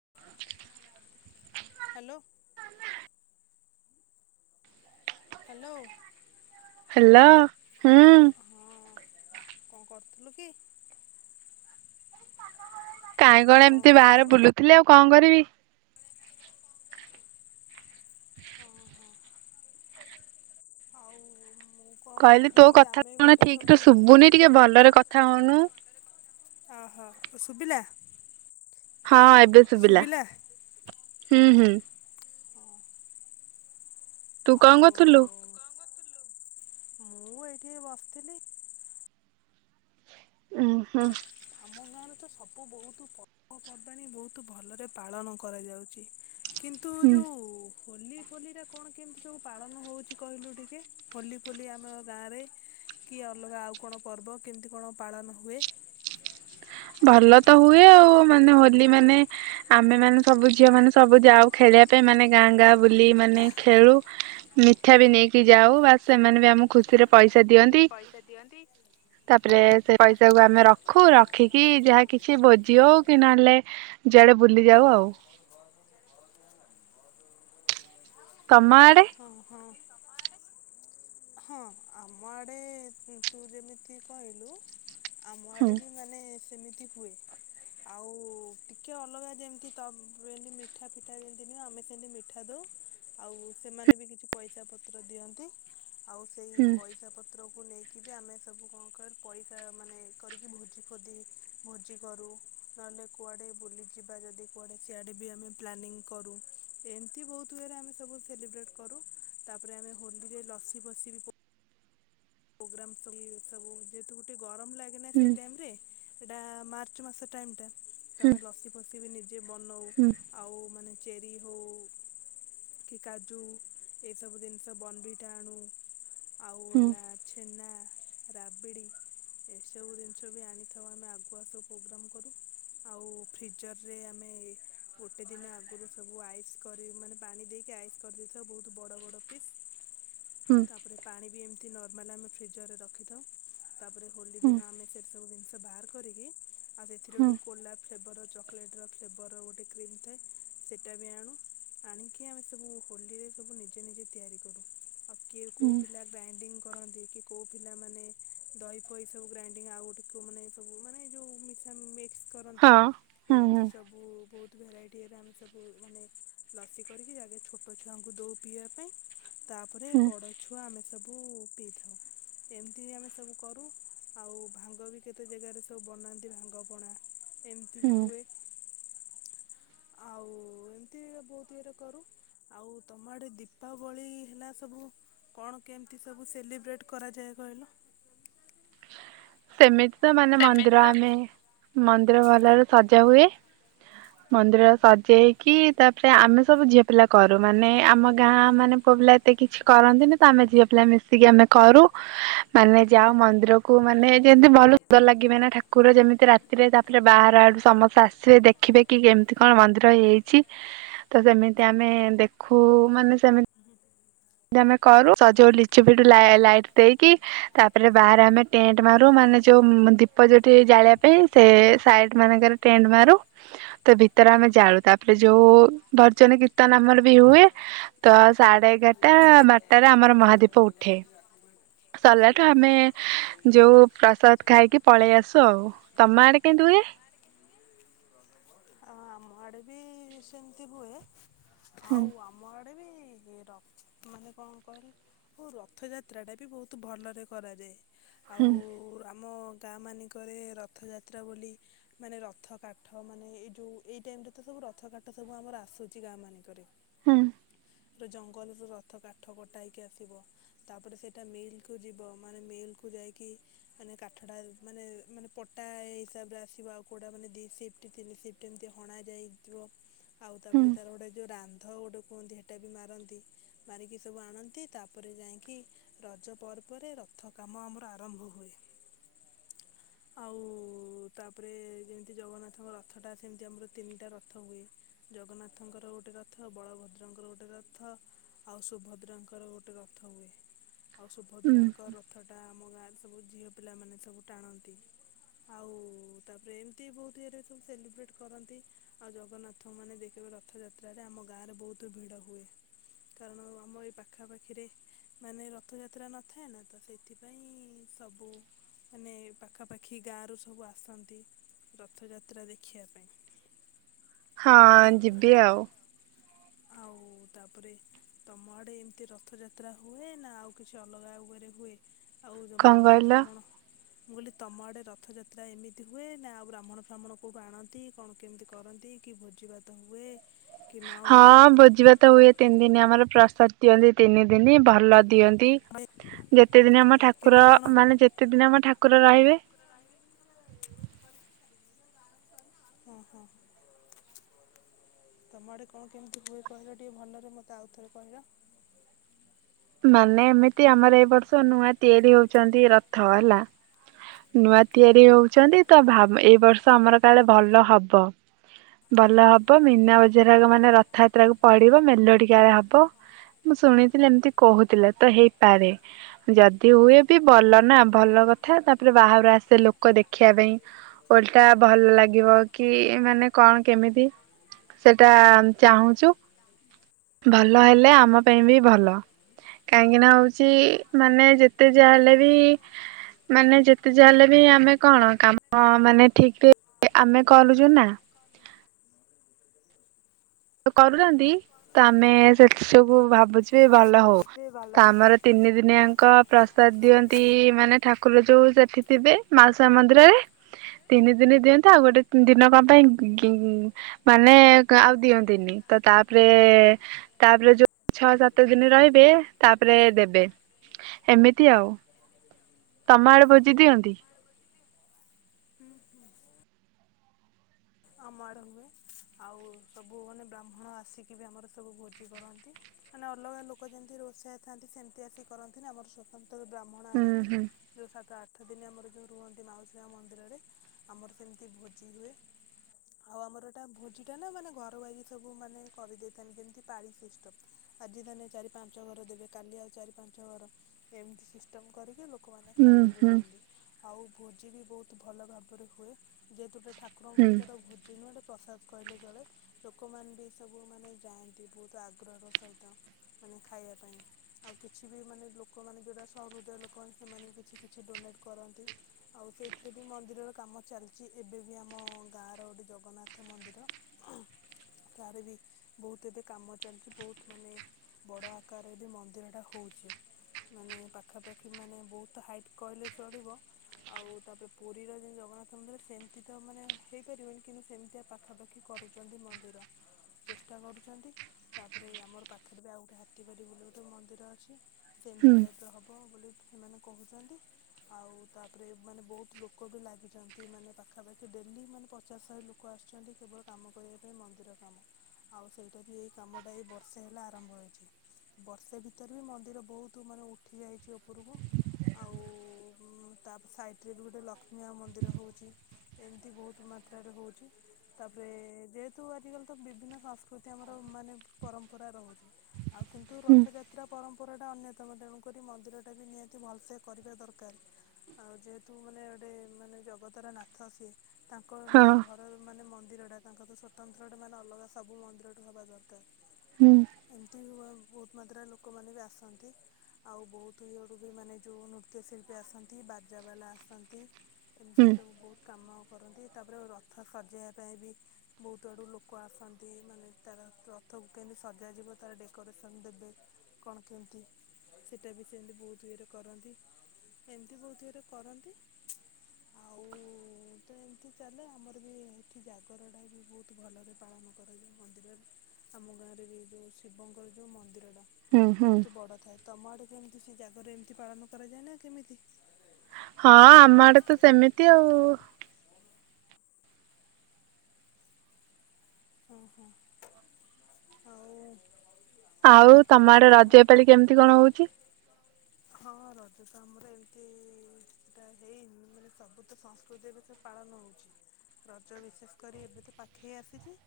[inaudible] Hello [inaudible] hello ହୁଁ। ହଁ କଣ କରୁଥିଲୁ କି? କାହିଁ କଣ ଏମିତି ବାହାରେ ବୁଲୁଥିଲେ ଆଉ କଣ? ବି ହଁ [inaudible] ହଉ। କହିଲି ତୋ କଥା ଶୁଣ ଠିକରେ ଶୁଭୁନି ଟିକେ ଭଲରେ କଥା ହଉନୁ। ଓହୋ ଶୁଭିଲା। ହଁ ଏବେ ଶୁଭିଲା। ହୁଁ ହୁଁ। ହଁ ତୁ କଁ ଆଉ କରଥିଲୁ? ମୁଁ ଏଇଠି ବସିଥିଲି। ଉଁ ହଁ। ଆମ ଗାଁରେ ତ ସବୁ ବହୁତ ପର୍ବପର୍ବାଣିୀ ବହୁତ ଭଲରେ ପାଳନ କରାଯାଉଛି। କିନ୍ତୁ ହୁଁ ଯୋଉ ହୋଲି ଫୋଲିରେ କଣ କେମିତି ସବୁ ପାଳନ ହଉଛି କହିଲୁ ଟିକେ ହୋଲି ଫୋଲି ଆମ ଗାଁ ରେ କି ଅଲଗା ଆଉ କଣ ପର୍ବ କେମିତି କଣ ପାଳନ ହୁଏ। ଭଲ ତ ହୁଏ ଆଉ ମାନେ ହୋଲି ମାନେ ଆମେ ମାନେ ସବୁ ଝିଅ ମାନେ ସବୁ ଯାଉ ଖେଳିବା ପାଇଁ ମାନେ ଗାଁ ଗାଁ ବୁଲି ମାନେ ଖେଳୁ ମିଠା ବି ନେଇକି ଯାଉ ବାସ ସେମାନେ ବି ଆମ ଖୁସିରେ ପଇସା ଦିଅନ୍ତି ତାପରେ ସେ ପଇସାକୁ ଆମେ ରଖୁ ରଖିକି ଯାହା କିଛି ଭୋଜି ହଉ କି ନହେଲେ ଯୁଆଡେ ବୁଲି ଯାଉ ଆଉ। ତମ ଆଡ଼େ? ହଁ ହଁ ହଁ ଆମ ଆଡେ ତୁ ଯେମିତି କହିଲୁ ଆମ ହୁଁ ଆଡେ ବି ମାନେ ସେମିତି ହୁଏ ଆଉ ଟିକଏ ଅଲଗା ଯେମିତି ତ ଏମତି ମିଠା ଫିଠା ଯେମିତି ନୁହ ଆମେ ସେମିତି ମିଠା ଦଉ ଆଉ ସେମାନେ ବି କିଛି ପଇସା ପତ୍ର ଦିଅନ୍ତି। ଆଉ ସେଇ ହୁଁ ପଇସା ପତ୍ର ଘକୁ ନେଇକି ବି ଆମେ ସବୁ କଣ ପଇସା ମାନେ କରିକି ଭୋଜି ଫୋଜି ଭୋଜି କରୁ ନହେଲେ କୁଆଡେ ବୁଲିଯିବା ଯଦି କୁଆଡେ ସିଆଡେ ବି ଆମେ ପ୍ଲାନିଂ କରୁ ଏମିତି ବହୁତ ୱେରେ ଆମେ ସବୁ ସେଲିବ୍ରେଟ କରୁ। ତାପରେ ଆମେ ହୋଲିରେ ବସିିବ ବି ପ ପ୍ରୋଗ୍ରାମ ସବୁ ଯେହେତୁ ଗୋଟେ ଗରମ ଲାଗେ ନା ହୁଁ ସେଇ ଟାଇମରେ ଏଇଟା ମାର୍ଚ୍ଚ ମାସ ଟାଇମ ଟା ତ ହୁଁ ଆମେ ଲସି ପସିି ବି ନି ବନଉ ହୁଁ ଆଉ ମାନେ ଚେରି ହେଉ କି କାଜୁ ଏସବୁ ଜିନିଷ ବନବିଟା ଆଣୁ ହୁଁ। ନା ରାବିଡ଼ି ଏସବୁ ଜିନିଷ ବି ଆଣିଥାଉ ଆମେ ଆଗୁଆ ସବୁ ପ୍ରୋଗ୍ରାମ୍ କରୁ ଆଉ ଫ୍ରିଜରରେ ଆମେ ଗୋଟେ ଦିନ ଆଗରୁ ସବୁ ଆଇସ୍ କରି ମାନେ ପାଣି ଦେଇକି ଆଇସ୍ କରିଦେଇଥାଉ ବହୁତ ବଡ଼ ବଡ଼ ଫିସ୍। ହୁଁ ହୁଁ ତାପରେ ପାଣି ବି ଏମତି [unintelligible] ମାଲ ଆମେ ଫ୍ରିଜରେ ରଖିଥାଉ। ତାପରେ ହୋଲି ହୁଁ ଦିନ ଆମେ ସେ ସବୁ ଜିନଷ ବାହାର କରିକି। ଆଉ ସେଥିରେ ହୁଁ। ଗୋଟେ କୋଲା ଫ୍ଲେବର ର ଚକୋ ଚକୋଲେଟର ଫ୍ଲେଭର ଗୋଟେ କ୍ରିମ୍ ଥାଏ ସେଇଟା ବି ଆଣୁ ଆଣିକି ଆମେ ସବୁ ହୋଲିରେ ସବୁ ନିଜେ ନିଜେ ତିଆରି କରୁ ଆଉ କିଏ ହଁ। କୋଉ ପିଲା ଗାଁ [inaudible] କରନ୍ତି କି କୋଉ ପିଲାମାନେ‌ ଦହି ଫହି ସବୁ ଗ୍ରାଇଡିଙ୍ଗ ଆଉ ଗୋଟକୁ ମାନେ ସବୁ ମାନେ ଯେଉଁ ମିକ୍ସ କରନ୍ତି ହୁଁ ହୁଁ ଏମିତି ସବୁ ବହୁତ ଭେରାଇଟିରେ ଆମେ ସବୁ ଲସି କରିକି ଆଗେ ଛୋଟ ଛୁଆଙ୍କୁ ଦଉ ପିଇବା ପାଇଁ ତାପରେ ହୁଁ ବଡ ଛୁଆ ଆମେ ସବୁ। ପିଇଥାଉ ଏମିତି ବି ଆମେ ସବୁ କରୁ ଆଉ ଭାଙ୍ଗ ବି କେତେ ଜେଗାରେ ସବୁ ବନାନ୍ତି ଭାଙ୍ଗ ପଣା। ଏମତି ବି ହୁଁ। ହୁଏ। ଆଉ ଏମିତି ବହୁତ ଇଏରେ କରୁ ଆଉ ତମ ଆଡେ ଦୀପାବଳି ହେଲା ସବୁ କଣ କେମିତି ସବୁ ସେଲିବ୍ରେଟ କରାଯାଏ କହିଲ। ସେମିତି ତ ମାନେ ମନ୍ଦିର ଆମେ ମନ୍ଦିର ଭଲରେ ସଜା ହୁଏ ମନ୍ଦିର ସଜେଇକି ତାପରେ ଆମେ ସବୁ ଝିଅ ପିଲା କରୁ ମାନେ ଆମ ଗାଁ ମାନେ ପୁଅ ପିଲା ଏତେ କିଛି କରନ୍ତିନି ତ ଆମେ ଝିଅ ପିଲା ମିଶିକି ଆମେ କରୁ ମାନେ ଯାଉ ମନ୍ଦିରକୁ ମାନେ ଯେମିତି ଭଲ ସୁନ୍ଦ ଲାଗିବେ ନା ଠାକୁର ଯେମିତି ରାତିରେ ତାପରେ ବାହାର ଆଡ଼ୁ ସମସ୍ତେ ଆସିବେ ଦେଖିବେ କି କେମିତି କଣ ମନ୍ଦିର ହେଇଛି ତ ସେମିତି ଆମେ ଦେଖୁ ମାନେ ସେମତି ଆମେ କରୁ ସଜଉ ଲିଚୁ ପିଟ ଲାଇଟ ଦେଇକି ତାପରେ ବାହାରେ ଆମେ ଟେଣ୍ଟ ମାରୁ ମାନେ ଯୋଉ ଦୀପ ଯୋଉଠି ଜାଳିବା ପାଇଁ ସେ ସାଇଟ ମାନଙ୍କରେ ଟେଣ୍ଟ ମାରୁ ତ ଭିତରେ ଆମେ ଜାଳୁ ତାପରେ ଯୋଉ ଭଜନ କୀର୍ତ୍ତନ ଆମର ବି ହୁଏ ତ ସାଢେ ଏଗାର ଟା ବାରଟାରେ ଆମର ମହାଦୀପ ଉଠେ ସରିଲାଠୁ ଆମେ ଯୋଉ ପ୍ରସାଦ ଖାଇକି ପଳେଇ ଆସୁ ଆଉ ତମ ଆଡେ କେମିତି ହୁଏ? ଆମଆଡେ ବି ସେମିତି ହୁଏ। ହୁଁ ଆଉ ଆମର ଗୋଟେ ବି ଏ ର ମାନେ କଣ କରେ ଓ ରଥଯାତ୍ରାଟା ବି ବହୁତ ଭଲରେ କରାଯାଏ। ଆଉ ହୁଁ ଆମ ଗାଁ ମାନଙ୍କରେ ରଥଯାତ୍ରା ବୋଲି ମାନେ ରଥ କାଠ ମାନେ ଏ ଯୋଉ ଏ ଟାଇମ ରେ ତ ସବୁ ରଥ କାଠ ସବୁ ଆମର ଆସୁଛି ଗାଁ ମାନଙ୍କରେ। ହୁଁ ଜଙ୍ଗଲ ର ରଥ କାଠ କଟା ହେଇକି ଆସିବ ତାପରେ ସେଇଟା ମିଲ କୁ ଯିବ ମାନେ ମିଲ୍ କୁ ଯାଇକି ମାନେ କାଠଟା ମାନେ ମାନେ ପଟା ହିସାବରେ ଆସିବ ଆଉ କଉଟା ମାନେ ଦି ସିଫ୍ଟ ତିନି ସିଫ୍ଟ ଏମତି ଅଣା ଯାଇଥିବ। ଆଉ ହୁଁ। ତାପରେ ତାର ଗୋଟେ ଯୋଉ ରା ରଥ ଗୋଟେ କୁହନ୍ତି ସେଟା ବି ମାରନ୍ତି ମାରିକି ସବୁ ଆଣନ୍ତି ତାପରେ ଯାଇକି ରଜ ପର୍ବରେ ରଥ କାମ ଆମର ଆରମ୍ଭ ହୁଏ ଆଉ ତାପରେ ଯେମିତି ଜଗନ୍ନାଥଙ୍କ ରଥ ଟା ସେମତି ଆମର ତିନିଟା ରଥ ହୁଏ ଜଗନ୍ନାଥଙ୍କର ଗୋଟେ ରଥ ବଳଭଦ୍ରଙ୍କର ଗୋଟେ ରଥ ଆଉ ସୁଭଦ୍ରାଙ୍କର ଗୋଟେ ରଥ ହୁଏ। ଆଉ ହୁଁ ସୁଭଦ୍ରାଙ୍କ ରଥ ଟା ଆମ ସବୁ ଝିଅ ପିଲାମାନେ ସବୁ ଟାଣନ୍ତି ଆଉ ତାପରେ ଏମିତି ବହୁତ ଇରେ ସବୁ ସେଲିବ୍ରେଟ୍ କରନ୍ତି। ଆଉ ଜଗନ୍ନାଥଙ୍କୁ ମାନେ ଦେଖିବ ରଥଯାତ୍ରାରେ ଆମ ଗାଁରେ ବହୁତ ଭିଡ ହୁଏ। କାରଣ ଆମ ଏଇ ପାଖାପାଖିରେ ମାନେ ରଥଯାତ୍ରା ନଥାଏ ନା ତ ସେଥିପାଇଁ ସବୁ ମାନେ ପାଖାପାଖି ଗାଁ ର ସବୁ ଆସନ୍ତି ରଥଯାତ୍ରା ଦେଖିବା ପାଇଁ। ହଁ ତାପ ଯିବି ଆଉ। ଆଉ ତାପରେ ତମ ଆଡେ ଏମିତି ରଥଯାତ୍ରା ହୁଏ ନା ଆଉ କିଛି ଅଲଗା ଉପରେ ହୁଏ। ଆଉ କଣ ବ୍ରାହ୍ମଣ କହିଲ? ଫ୍ରାହ୍ମଣ ମୁଁ କହିଲି ତମ ଆଡେ ରଥଯାତ୍ରା ଏମିତି ହୁଏ ନା ଆଉ ବ୍ରାହ୍ମଣ ଫ୍ରାହ୍ମଣ କୋଉଠୁ ଆଣନ୍ତି କଣ କେମିତି କରନ୍ତି କି ଭୋଜିଭାତ ହୁଏ। କି ନ ହୁଏ ହଁ ବୋ ଜିବାତ ହୁଏ ତିନି ଦିନି ଆମର ପ୍ରସାଦ ଦିଅନ୍ତି। ତିନି ଦିନ ଭଲ ଦିଅ ନ୍ତି ଯେତେ ଦିନ ଆମ ହଁ ଠାକୁର କେମିତି କଣ ମାନେ ଯେତେ ଦିନ ଆମ ଠାକୁର ରହିବେ। ହଁ ହଁ। ତମଡେ କଣ କେମିତି ହୁଏ। କହିଲ ଟିକେ ଭଲରେ ମତେ ଆଉଥରେ କହିଲ। ମାନେ ଏମିତି ଆମର ଏଇ ବର୍ଷ ନୂଆ ତିଆରି ହଉଛନ୍ତି। ରଥ ହେଲା ନୂଆ ତିଆରି ହଉଛନ୍ତି। ତ ଭା ଏଇ ବର୍ଷ ଆମର କାଳେ ଭଲ ହବ। ଭଲ ହବ ମୀନା ବଜରା ମାନେ ରଥଯାତ୍ରାକୁ ପଡିବ। ମେଲୋଡି କାଳେ ହବ ମୁଁ ଶୁଣିଥିଲି ଏମିତି। କହୁଥିଲେ ତ ହେଇପାରେ। ଯଦି ହୁଏ ବି ଭଲ ନା ଭଲ କଥା ତାପରେ ବାହାରୁ ଆସେ ଲୋକ ଦେଖିବାପାଇଁ। ଓଲଟା ଭଲ ଲାଗିବ କି ମାନେ କଣ କେମିତି ସେଟା ଚାହୁଁଚୁ। ଭଲ ହେଲେ ଆମ ପାଇଁ ବି ଭଲ। କାହିଁକିନା ହଉଛି ମାନେ ଯେତେ ଯାହା ହେଲେ ବି ମାନେ ଯେ ତେ ଯାଲେ ବି ଆମେ କଣ କାମ ମାନେ ଠିକ ଆମେ କରୁଛୁ ନା। କରୁଛନ୍ତି ତ ଆମେ ସେଥି ସବୁ ଭାବୁଛୁ ମୁଁ ଭଲ ହଉ। ଭାବୁଛି ଭଲ ତ ହଉ। ଆମର ତିନି ଦିନିଆଙ୍କ ପ୍ରସାଦ ଦିଅନ୍ତି। ମାନେ ଠାକୁର ଯୋଉ ଯେ ସେ ଥିବେ ମାଉସୀ ମା ମନ୍ଦିରରେ ତିନି ଦିନ ଦିଅନ୍ତୁ। ଆଉ ଗୋଟେ ଦିନ କଣ ପାଇଁ ଗି ମାନେ ଆଉ ଦିଅ ଦିନି ତ ତାପରେ ତାପରେ ଯୋଉ ଛଅ ସାତ ଦିନ ରହିବେ। ତାପରେ ଦେବେ ଏମିତି ଆଉ। ତମ ଆଡେ ଭୋଜି ଦିଅନ୍ତି। [inaudible] ହୁଁ ହୁଁ। ଅମଆଡେ ହୁଏ ଆଉ ସବୁ ମାନେ ବ୍ରାହ୍ମଣ ଆସିକି ବି ଆମର ସବୁ ଭୋଜି କରନ୍ତି। ମାନେ ଅଲଗା ଲୋକ ଯେମତି ରୋଷେଇଆ ଥାନ୍ତି ସେମିତି ଆସିକି କରନ୍ତିନା। ଆମର ସ୍ଵତନ୍ତ୍ର ଯୋ ବ୍ରାହ୍ମଣ ହୁଁ ଆଣିକି ହୁଁ ଯୋଉ ସାତ ଆ ଆଠ ଦିନ ଆମର ଯୋଉ ରୁହନ୍ତି। ମାଉସୀ ମା ମନ୍ଦିରରେ ଆମର ସେମିତି ଭୋଜି ହୁଏ। ଆଉ ଆମର ଏଟା ଭୋଜି ଟା ନା ମାନେ ଘର ବାଇଜ୍ ସବୁ ମାନେ କରିଦେଇଥାନ୍ତି। ଯେମିତି ପାଳି ସିଷ୍ଟମ ଆଜି ମାନେ ଚାରି ପାଞ୍ଚ ଘର ଦେବେ। କାଲି ଆଉ ଚାରି ପାଞ୍ଚ ଘର ଏମତି ସିଷ୍ଟମ କରିକି ଲୋ ଲୋକମାନେ ଖାଇବାକୁ ହୁଁ ଦିଅନ୍ତି। ଆଉ ଭୋଜି ବି ବହୁତ ଭଲ ଭାବରେ ହୁଏ। ଯେହେତୁ ଗୋ ଠାକୁର ହୁଁ ରଙ୍କରଏଟା ଭୋଜି ନୁହେଁ। ପ୍ରସାସ କହିଲେ ଚଳେ ଲୋକମାନେ ବି ସବୁ ମାନେ ଯାଆନ୍ତି। ବହୁତ ଆଗ୍ରହର ସହିତ ମାନେ ଖାଇବା ପାଇଁ। ଆଉ କିଛି ବି ମାନେ ଲୋକମାନେ ଯୋଉଟା ସ ହୃଦୟ ଲୋକମାନେ ସେମାନେ ବି କିଛି କିଛି ଡୋନେଟ କରନ୍ତି। ଆଉ ସେଇଥିରେ ବି ମନ୍ଦିରର କାମ ଚାଲିଛି। ଏବେ ବି ଆମ ଗାଁ ର ଗୋଟେ ଜଗନ୍ନାଥ ମନ୍ଦିର ତାର ବି ବହୁତ ଏବେ କାମ ଚାଲିଛି। ବହୁତ ମାନେ ବଡ ଆକାରରେ ବି ମନ୍ଦିର ଟା ହଉଛି। ମାନେ ପାଖାପାଖି ମାନେ ବହୁତ ହାଇଟ କହିଲେ ଚଳିବ। ଆଉ ତାପରେ ପୁରୀର ଯେଉଁ ଜଗନ୍ନାଥ ମନ୍ଦିର ସେମିତି। ତ ମାନେ ହେଇପାରିବେନି କିନ୍ତୁ ସେମିତିଆ ପାଖାପାଖି କରୁଛନ୍ତି ମନ୍ଦିର। ଚେଷ୍ଟା କରୁଛନ୍ତି। ତାପରେ ଆମର ପାଖରେ ବି ଆଉ ଗୋଟେ ହାତୀବାରି ବୋଲି ଗୋଟେ ଆଉ ମନ୍ଦିର ଅଛି। ସେମତି ହୁଁ ଟାଇପ ର ହବ ବୋଲି ସେମାନେ କହୁଛନ୍ତି। ଆଉ ତାପରେ ମାନେ ବହୁତ ଲୋକ ବି ଲାଗିଛନ୍ତି ମାନେ ପାଖାପାଖି। ଡେଲି ମାନେ ପଚାଶ ଶହେ ଲୋକ ଆସୁଛନ୍ତି। କେବଳ କାମ କରିବା ପାଇଁ ମନ୍ଦିର କାମ। ଆଉ ସେଇଟା ବି ଏଇ କାମଟା ଏଇ ବର୍ଷେ ହେଲା ଆରମ୍ଭ ହୋଇଛି। ବର୍ଷେ ଭିତରେ ବି ମନ୍ଦିର ବହୁତ ମାନେ ଉଠି ଯାଇଛି। ଉପରକୁ ଆଉ ତା ସାଇଟରେ ବି ଗୋଟେ ଲକ୍ଷ୍ମୀ ମା ମନ୍ଦିର ହଉଛି। ଏମିତି ବହୁତ ମାତ୍ରାରେ ହଉଛି। ତାପରେ ଯେହେତୁ ଆଜିିକାଲି ତ ବିଭିନ୍ନ ସଂସ୍କୃତି ଆମର ମାନେ ପରମ୍ପରା ରହୁଛି। ଆଉ କିନ୍ତୁ ହୁଁ ହୁଁ ରଥଯାତ୍ରା ପରମ୍ପ ଉପର ଟା ଅନ୍ୟତମ ତେଣୁକରି ମନ୍ଦିର ଟା ବି ନିହାତି ଭଲସେ କରିବା ଦରକାର। ଆଉ ଯେହେତୁ ମାନେ ଗୋଟେ ମାନେ ଜଗତର ନାଥ ଥାଉ ସିଏ। ତାଙ୍କ ମାନେ ହଁ ଘରର ମାନେ ମନ୍ଦିର ସେଟା ତାଙ୍କ ତ ସତନ୍ତ୍ର ଟା ମାନେ ଅଲଗା ସବୁ ମନ୍ଦିର ଟୁ ହବା ଦରକାର। ହୁଁ [inaudible] ଏମତି ହୁଅ ଆଉ। ବହୁତ ମାତ୍ରାରେ ଲୋକମାନେ ବି ଆସନ୍ତି। ଆଉ ବହୁତ ଇଏରୁୁ ବି ମାନେ ଯେଉ ନୃତ୍ୟଶିଳ୍ପୀ ଆସନ୍ତି। ବାଜାବାଲା ଆସନ୍ତି। ହୁଁ ଏମିତି ସବୁ ବହୁ କାମ କରନ୍ତି ତାପରେ ରଥ ସଜେଇବା ପାଇଁ ବି ବହୁତ ଆଡ଼ୁ ଲୋକ ଆସନ୍ତି। ମାନେ ତାର ରଥକୁ କେମିତି ସଜାଯିବ ତାର ଡେକୋରେସନ୍ ଦେବେ। କଣ କେମିତି ସେଇଟା ବି ସେମିତି ବହୁତ ଇଏରେ କରନ୍ତି। ଏମିତି ବହୁତ ଇଏରେ କରନ୍ତି। ଆଉ ବୁତ ଏମିତି ଚାଲେ ଆମର ବି ଏଠି ଜାଗର ଟା ବି ବହୁତ ଭଲରେ ପାଳନ କରାଯାଏ ମନ୍ଦିରରେ ଆମ ଗାଁ ରେ ବି ଯୋଉ ଶିବଙ୍କର ଯୋଉ ମନ୍ଦିର। ହୁଁ ହୁଁ ହଁ ବହୁତ ବଡ ଥାଏ ତମ ଆଡେ କେମତି। ସେ ଜାଗର ଏମିତି ପାଳନ କରାଯାଏ ନା କେମିତି। ହଁ ଆମ ଆଡେ ତ ସେମିତି ଆଉ। ହୁଁ ହୁଁ ଆଉ। ଆଉ ତମ ଜାଗରଟା ତ ଆଡେ ରଜ ଆମର ଏ ପାଳି କେମିତି କଣ ହଉଛି। ହଁ ରଜ ତ ଆମର ଏମତି ସେଟା ହେଇନି ମାନେ ସବୁ ତ ସଂସ୍କୃତି ଏବେ ତ ପାଳନ ହଉଛି ରଜ ବିଶେଷ କରି ଏବେ ତ ପାଖେଇ ଆସିଛି।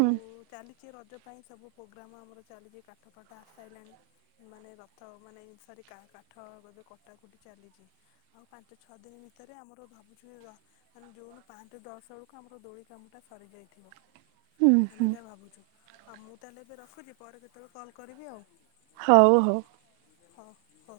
ହୁଁ ଚାଲିଛି ରଜ। ପାଇଁ ସବୁ ପ୍ରୋଗ୍ରାମ ଆମର ଚାଲିଛି କାଠ ଫାଠ ଆସିଶା ଇଲାଣି ମାନେ ରଥ ମାନେ ସରି କାଠ ଏବେ କଟାକୁଟି ଚାଲିଛି ଆଉ ପାଞ୍ଚ ଛଅ ଦିନ ଭିତରେ ଆମର ଭାବୁଛୁ ମାନେ ଜୁନ ପାଞ୍ଚ ଦଶ ବେଳକୁ ଆମର ଦୋଳି କାମଟା ସରି ଯାଇଥିବ। ହୁଁ ଆମେ ହୁଁ। ଯାହା ଭାବୁଛୁ ଆଉ ମୁ। ତାହେଲେ ଏବେ ରଖୁଛି ପରେ କେତେବେଳେ କଲ୍ କରିବି ଆଉ। ହଉ ହଉ। ହଉ ହଉ।